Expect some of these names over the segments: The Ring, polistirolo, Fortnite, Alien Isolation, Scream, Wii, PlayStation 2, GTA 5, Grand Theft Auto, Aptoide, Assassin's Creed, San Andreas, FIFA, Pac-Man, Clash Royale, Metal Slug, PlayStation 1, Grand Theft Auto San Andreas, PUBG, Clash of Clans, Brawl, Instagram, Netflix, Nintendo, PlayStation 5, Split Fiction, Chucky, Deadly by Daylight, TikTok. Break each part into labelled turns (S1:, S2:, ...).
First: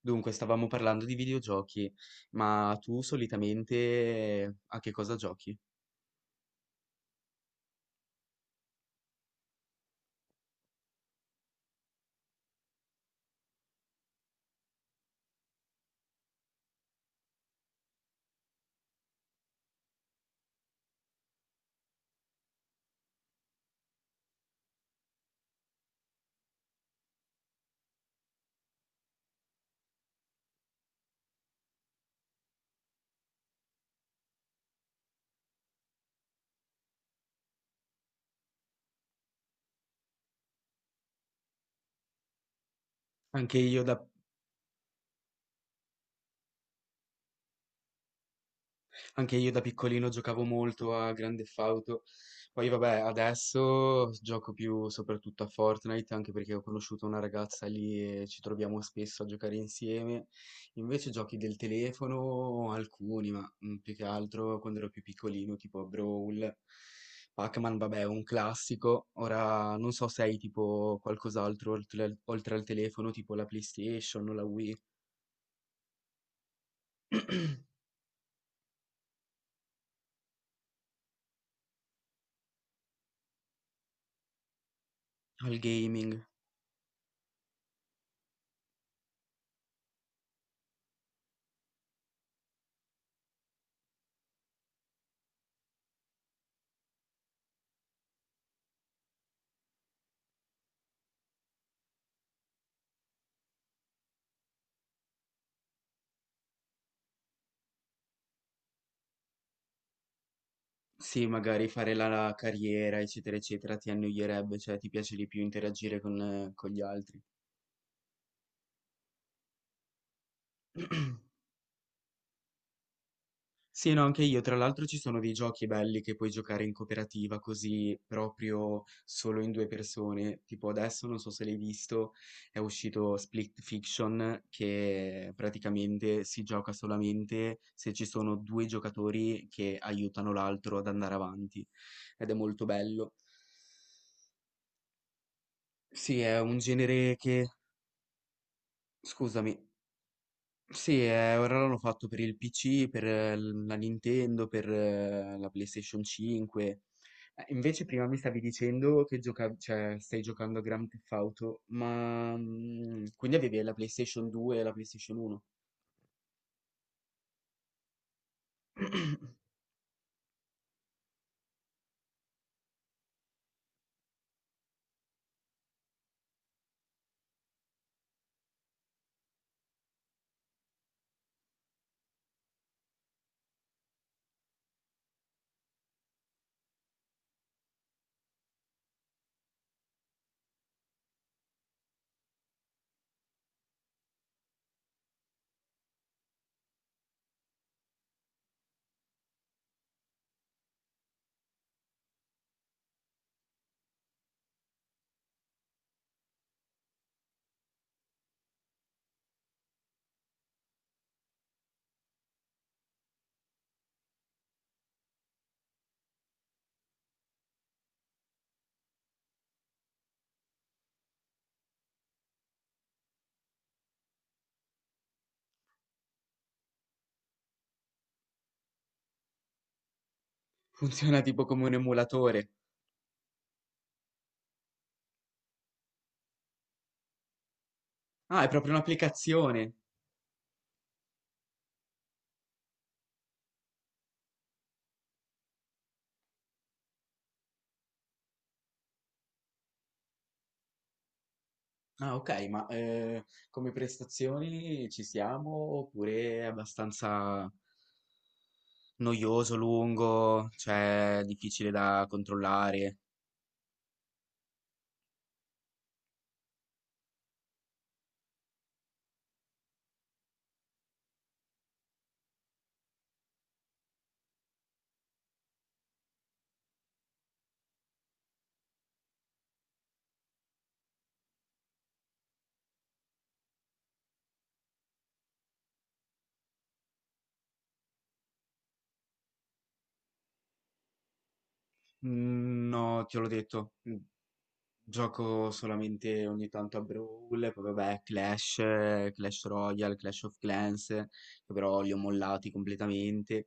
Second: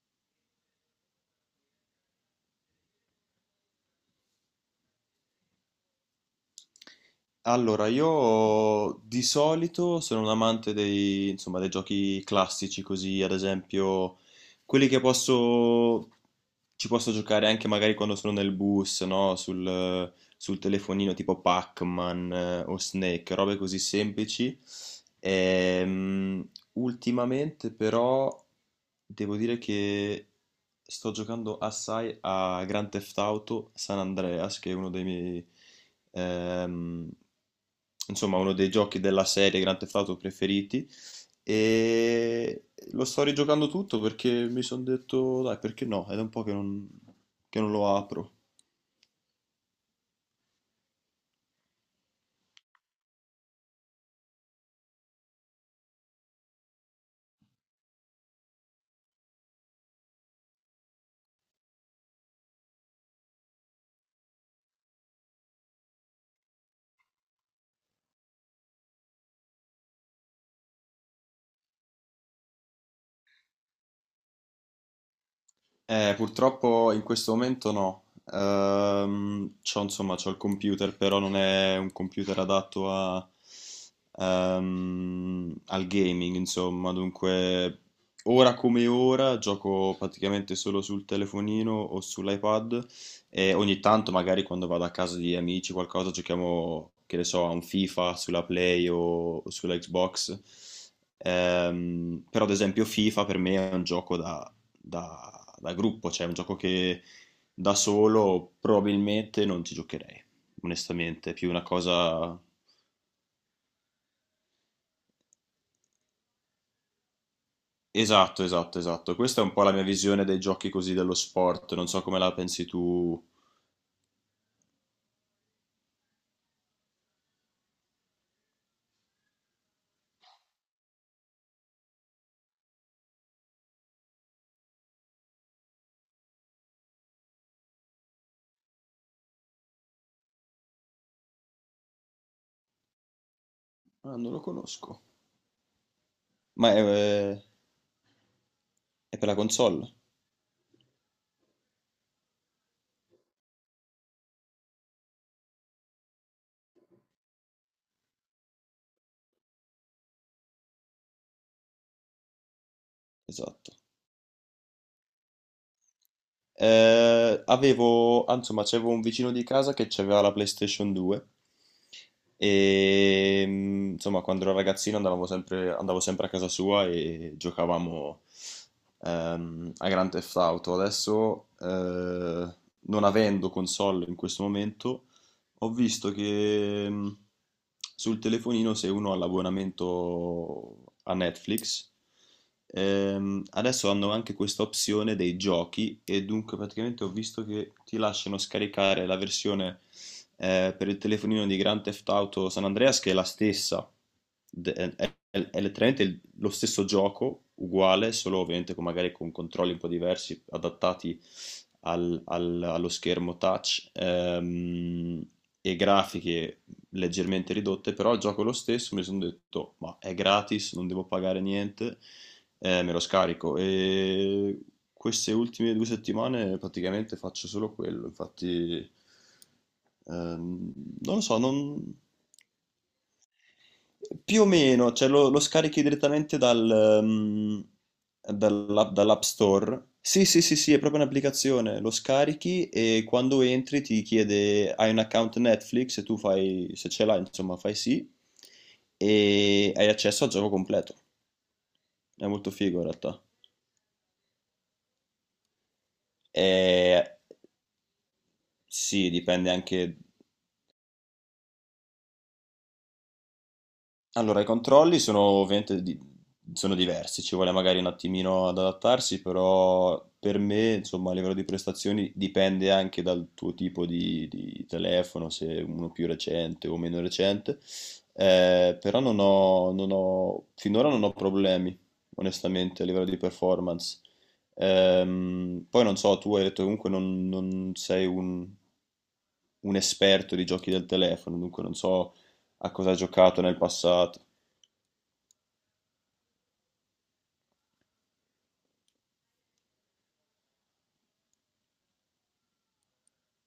S1: Dunque, stavamo parlando di videogiochi, ma tu solitamente a che cosa giochi?
S2: Allora, io di solito sono un amante dei giochi classici, così ad esempio quelli che posso ci posso giocare anche magari quando sono nel bus, no? Sul telefonino tipo Pac-Man o Snake, robe così semplici. Ultimamente però devo dire che sto giocando assai a Grand Theft Auto San Andreas, che è uno dei miei, ehm, uno dei giochi della serie Grand Theft Auto preferiti. E lo sto
S1: Anche
S2: rigiocando
S1: io
S2: tutto
S1: da
S2: perché mi sono detto, dai, perché no? Ed è da un po' che non lo apro.
S1: Anche io da piccolino giocavo molto a Grand Theft Auto, poi vabbè adesso gioco più soprattutto a Fortnite, anche perché ho conosciuto una ragazza lì e ci troviamo spesso a giocare insieme. Invece giochi del telefono alcuni, ma più che altro quando ero più piccolino tipo Brawl, Pac-Man vabbè è un classico. Ora non so se hai tipo qualcos'altro oltre, oltre al telefono, tipo la PlayStation o la Wii,
S2: Purtroppo in questo momento no. C'ho il computer, però non è un computer adatto
S1: al
S2: al
S1: gaming.
S2: gaming, insomma. Dunque, ora come ora gioco praticamente solo sul telefonino o sull'iPad e ogni tanto, magari quando vado a casa di amici, qualcosa, giochiamo, che ne so, a un FIFA sulla Play o sulla Xbox. Però, ad esempio, FIFA per me è un gioco da da gruppo, cioè è un gioco che da solo probabilmente non ci giocherei,
S1: Sì,
S2: onestamente, è più una
S1: magari fare la
S2: cosa...
S1: carriera, eccetera, eccetera, ti annoierebbe, cioè ti piace di più interagire con gli altri.
S2: Esatto, esatto, esatto. Questa è un po' la mia visione dei giochi così dello sport, non so come la pensi tu.
S1: Sì, no, anche io. Tra l'altro ci sono dei giochi belli che puoi giocare in cooperativa, così proprio solo in due persone. Tipo adesso, non so se l'hai visto, è uscito Split Fiction, che praticamente si gioca solamente se ci sono due giocatori che aiutano l'altro ad andare avanti. Ed è molto bello.
S2: Ah, non lo conosco.
S1: Sì, è un
S2: Ma è,
S1: genere
S2: eh,
S1: che...
S2: è per la
S1: Scusami.
S2: console?
S1: Sì, ora l'hanno fatto per il PC, per la Nintendo, per la PlayStation 5. Invece prima mi stavi dicendo che cioè, stai giocando a Grand Theft Auto, ma quindi avevi
S2: Esatto.
S1: la PlayStation 2 e la PlayStation 1?
S2: C'avevo un vicino di casa che aveva la PlayStation 2 e insomma, quando ero ragazzino andavo sempre a casa sua e giocavamo a Grand Theft Auto. Adesso, non avendo console in questo momento, ho visto che sul telefonino se uno ha l'abbonamento a Netflix, adesso hanno anche questa opzione dei giochi e dunque praticamente ho visto che ti lasciano scaricare la versione per il telefonino di Grand Theft Auto San Andreas che è la è letteralmente lo stesso gioco, uguale, solo ovviamente magari con controlli un po' diversi, adattati allo schermo touch e grafiche leggermente ridotte, però il gioco è lo stesso, mi sono detto, ma è gratis, non devo pagare niente, me lo scarico. E queste ultime due settimane praticamente faccio solo quello, infatti... Ehm, non
S1: Funziona
S2: lo so,
S1: tipo
S2: non...
S1: come un emulatore.
S2: Più o meno, cioè lo scarichi direttamente
S1: Ah, è proprio
S2: dall'app
S1: un'applicazione.
S2: Store. Sì, sì, sì, sì, è proprio un'applicazione. Lo scarichi e quando entri ti chiede hai un account Netflix e tu fai, se ce l'hai, insomma, fai sì e hai accesso al gioco completo.
S1: Ah,
S2: È
S1: ok,
S2: molto
S1: ma
S2: figo in realtà.
S1: come prestazioni ci siamo oppure è
S2: E
S1: abbastanza
S2: sì, dipende
S1: noioso,
S2: anche.
S1: lungo, cioè difficile da controllare?
S2: Allora, i controlli sono sono diversi, ci vuole magari un attimino ad adattarsi, però per me, insomma, a livello di prestazioni dipende anche dal tuo tipo di telefono, se uno più recente o meno recente. Però non ho, non ho- finora non ho problemi, onestamente, a livello di performance. Poi non so, tu hai detto comunque non, non sei un esperto di giochi del telefono, dunque non so a cosa ha
S1: No, te l'ho
S2: giocato nel
S1: detto,
S2: passato.
S1: gioco solamente ogni tanto a Brawl, poi vabbè, Clash, Clash Royale, Clash of Clans, che però li ho mollati completamente.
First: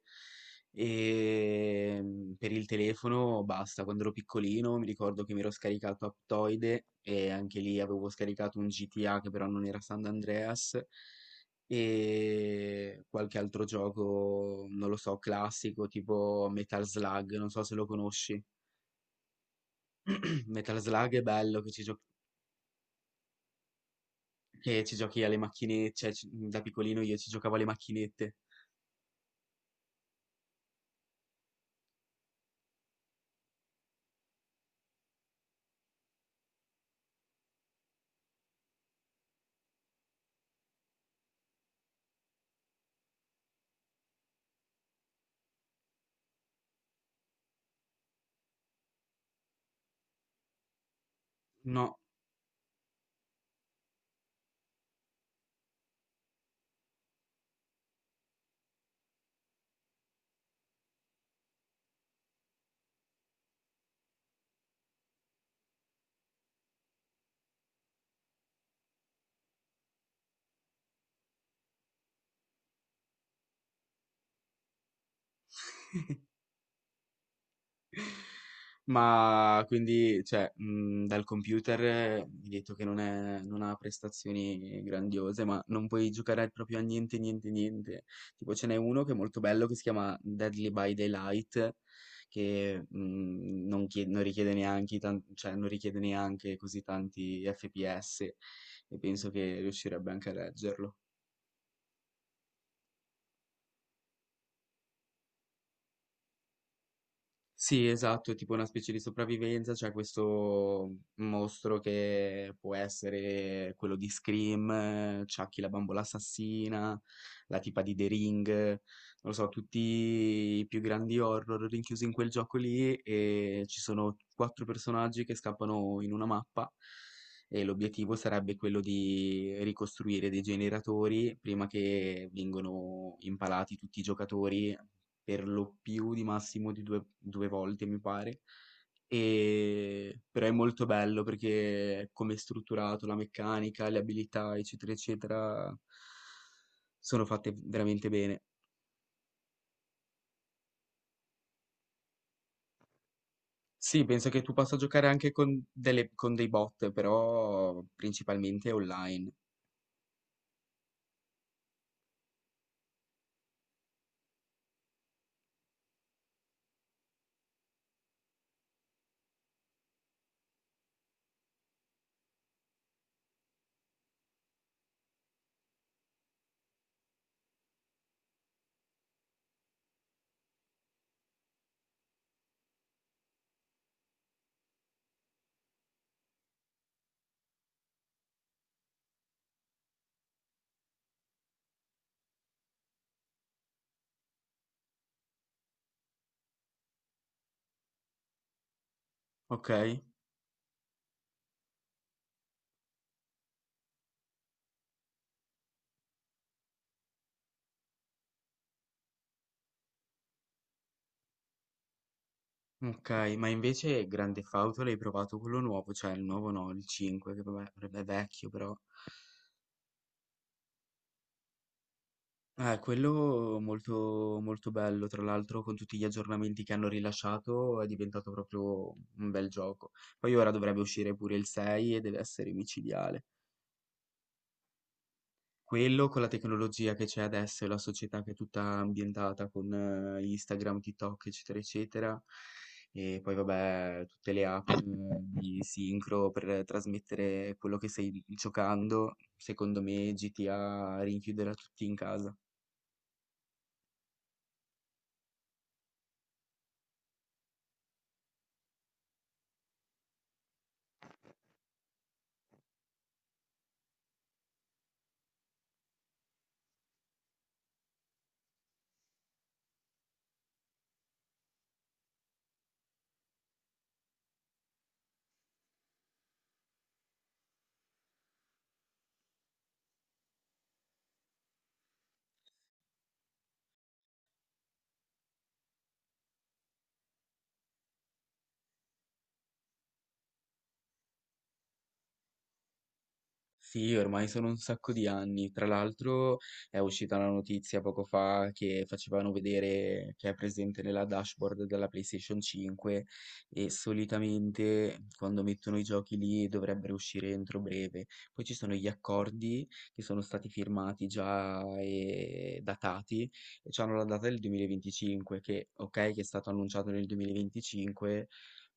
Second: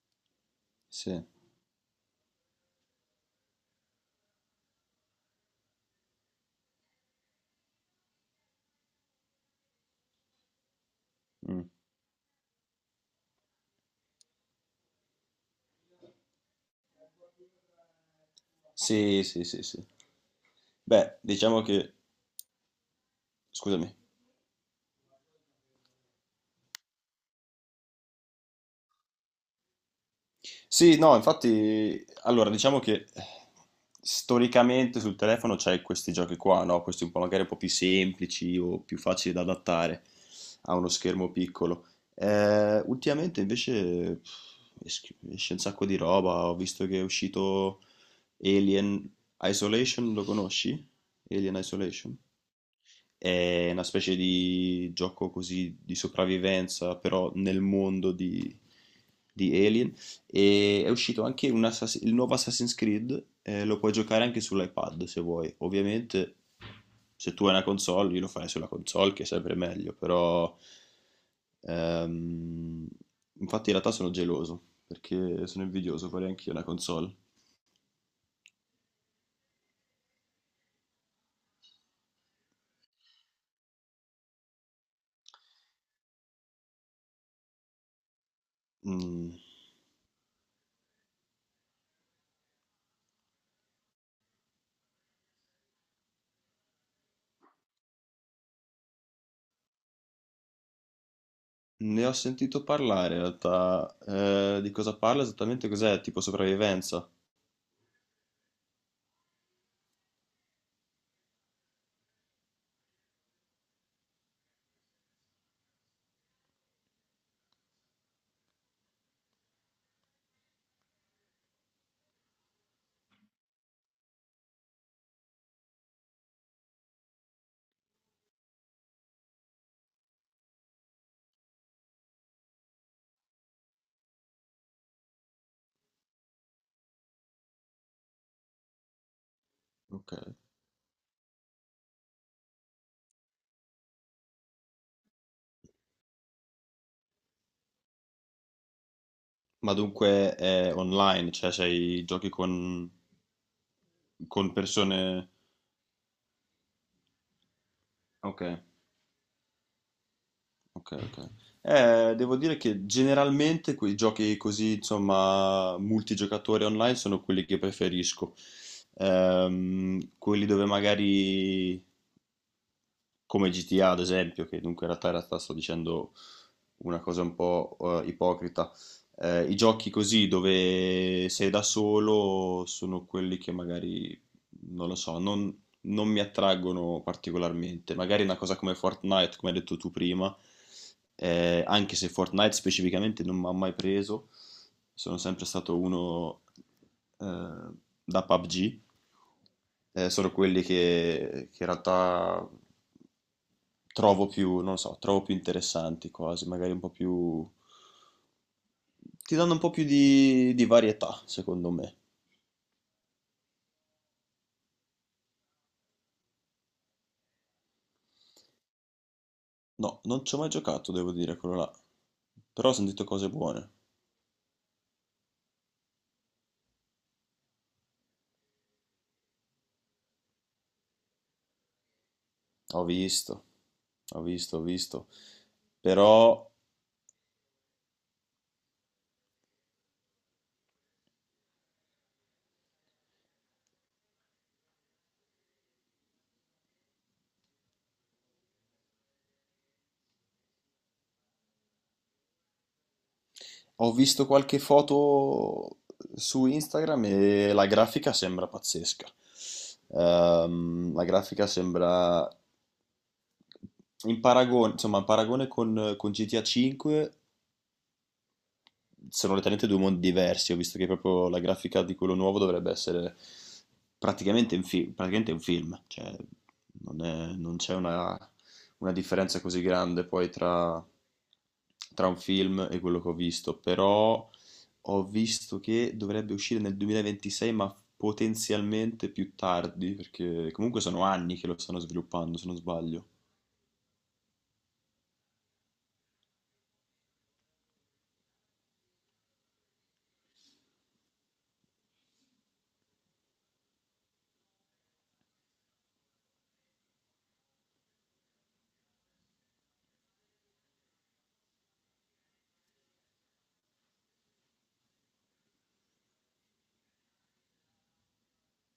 S2: Sì.
S1: E per il telefono basta. Quando ero piccolino mi ricordo che mi ero scaricato Aptoide e anche lì avevo scaricato un GTA che però non era San Andreas,
S2: Mm.
S1: e qualche altro gioco, non lo so, classico, tipo Metal Slug, non so se lo conosci.
S2: Sì, sì, sì, sì.
S1: Metal Slug
S2: Beh,
S1: è bello
S2: diciamo
S1: che ci,
S2: che... Scusami.
S1: che ci giochi alle macchinette, cioè da piccolino io ci giocavo alle macchinette.
S2: Sì, no, infatti, allora, diciamo che storicamente sul telefono c'è questi giochi qua, no? Questi un po' magari un po' più semplici o più facili da adattare a uno schermo piccolo. Ultimamente invece pff, esce un sacco di roba, ho visto che è uscito Alien Isolation, lo conosci? Alien
S1: No,
S2: Isolation? È una specie di gioco così di sopravvivenza, però nel mondo di Alien. E è uscito anche un il nuovo Assassin's Creed, lo puoi giocare anche sull'iPad se vuoi. Ovviamente, se tu hai una console, io lo farei sulla console, che è sempre meglio, però... Ehm, infatti in realtà sono geloso, perché sono invidioso, vorrei anch'io una console.
S1: ma quindi, cioè, dal computer mi hai detto che non ha prestazioni grandiose, ma non puoi giocare proprio a niente, niente, niente. Tipo ce n'è uno che è
S2: Mm,
S1: molto bello che si chiama Deadly by Daylight, che non richiede neanche, cioè, non richiede neanche così tanti FPS, e penso che riuscirebbe anche a reggerlo.
S2: ne ho sentito parlare in realtà. Di cosa parla esattamente? Cos'è? Tipo sopravvivenza.
S1: Sì, esatto, tipo una specie di sopravvivenza. C'è questo mostro che può essere quello di Scream, Chucky la bambola assassina, la tipa di The Ring, non lo so, tutti i più grandi horror rinchiusi in quel gioco lì, e ci sono quattro personaggi che scappano in una mappa, e l'obiettivo sarebbe quello di ricostruire dei generatori prima che vengano impalati tutti i giocatori per lo più di massimo di due, due volte, mi pare.
S2: Ok.
S1: Però è molto bello perché come è strutturato, la meccanica, le abilità, eccetera, eccetera, sono fatte veramente bene.
S2: Ma dunque è online, cioè
S1: Sì, penso che
S2: con
S1: tu possa giocare
S2: persone.
S1: anche con, con dei bot, però
S2: Ok,
S1: principalmente online.
S2: ok, ok. Devo dire che generalmente quei giochi così, insomma, multigiocatori online sono quelli che preferisco. Quelli dove magari come GTA ad esempio, che dunque in realtà sto dicendo una cosa un po' ipocrita. I giochi così dove sei da solo sono quelli che magari, non lo non mi attraggono particolarmente. Magari una cosa come Fortnite, come hai detto tu prima, anche se Fortnite specificamente non mi ha mai preso, sono sempre stato uno eh, da PUBG.
S1: Ok,
S2: Sono quelli che in realtà trovo più, non lo so, trovo più interessanti quasi, magari un po' più... ti danno un po' più di varietà, secondo me.
S1: ok, ma invece Grande Fauto l'hai provato, quello nuovo, cioè il nuovo no, il 5, che vabbè, vabbè, è vecchio però.
S2: No, non ci ho mai giocato, devo dire, quello là, però ho sentito cose
S1: Quello
S2: buone.
S1: molto, molto bello. Tra l'altro con tutti gli aggiornamenti che hanno rilasciato è diventato proprio un bel gioco. Poi ora dovrebbe uscire pure il 6 e deve essere
S2: Ho
S1: micidiale.
S2: visto, ho visto, ho visto.
S1: Quello con la
S2: Però
S1: tecnologia che c'è adesso e la società che è tutta ambientata con Instagram, TikTok, eccetera, eccetera. E poi vabbè, tutte le app di sincro per trasmettere quello che stai giocando. Secondo me GTA rinchiuderà tutti in casa.
S2: ho visto qualche foto su Instagram e la grafica sembra pazzesca. La grafica sembra in paragone con GTA 5 sono letteralmente due mondi diversi. Ho visto che proprio la grafica di quello nuovo dovrebbe essere praticamente un film, cioè non c'è una differenza così grande poi tra un film e quello che ho visto, però ho visto che dovrebbe uscire nel 2026, ma potenzialmente più tardi, perché comunque sono anni che lo stanno sviluppando, se non sbaglio.
S1: Sì, ormai sono un sacco di anni. Tra l'altro è uscita la notizia poco fa che facevano vedere che è presente nella dashboard della PlayStation 5, e solitamente quando mettono i giochi lì dovrebbero uscire entro breve. Poi ci sono gli accordi che sono stati firmati già e datati, e hanno la data del 2025, che ok che è stato annunciato nel 2025,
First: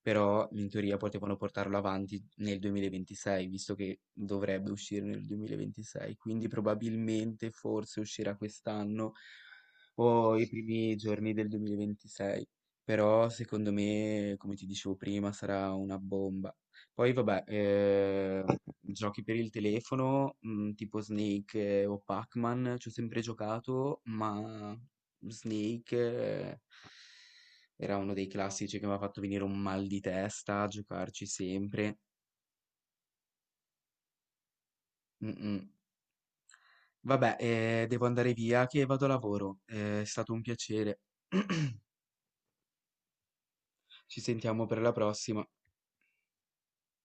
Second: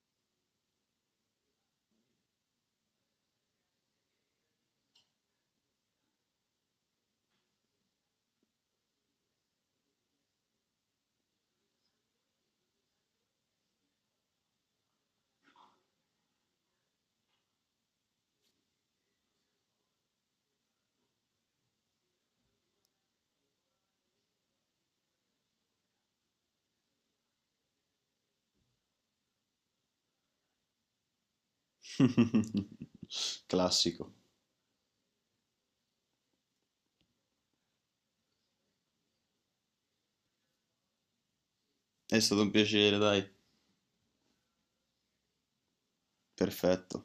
S1: però in teoria potevano portarlo avanti nel 2026, visto che dovrebbe uscire nel 2026, quindi probabilmente forse uscirà quest'anno o i primi giorni del 2026, però secondo me, come ti dicevo prima, sarà una bomba. Poi vabbè, giochi per il telefono, tipo Snake o Pac-Man, ci ho sempre giocato, ma Snake... era uno dei classici che mi ha fatto venire un mal di testa a giocarci sempre.
S2: Classico.
S1: Mm, mm. Vabbè, devo andare via che vado a lavoro. È stato un piacere.
S2: È stato un piacere, dai.
S1: Ci sentiamo per la prossima.
S2: Perfetto.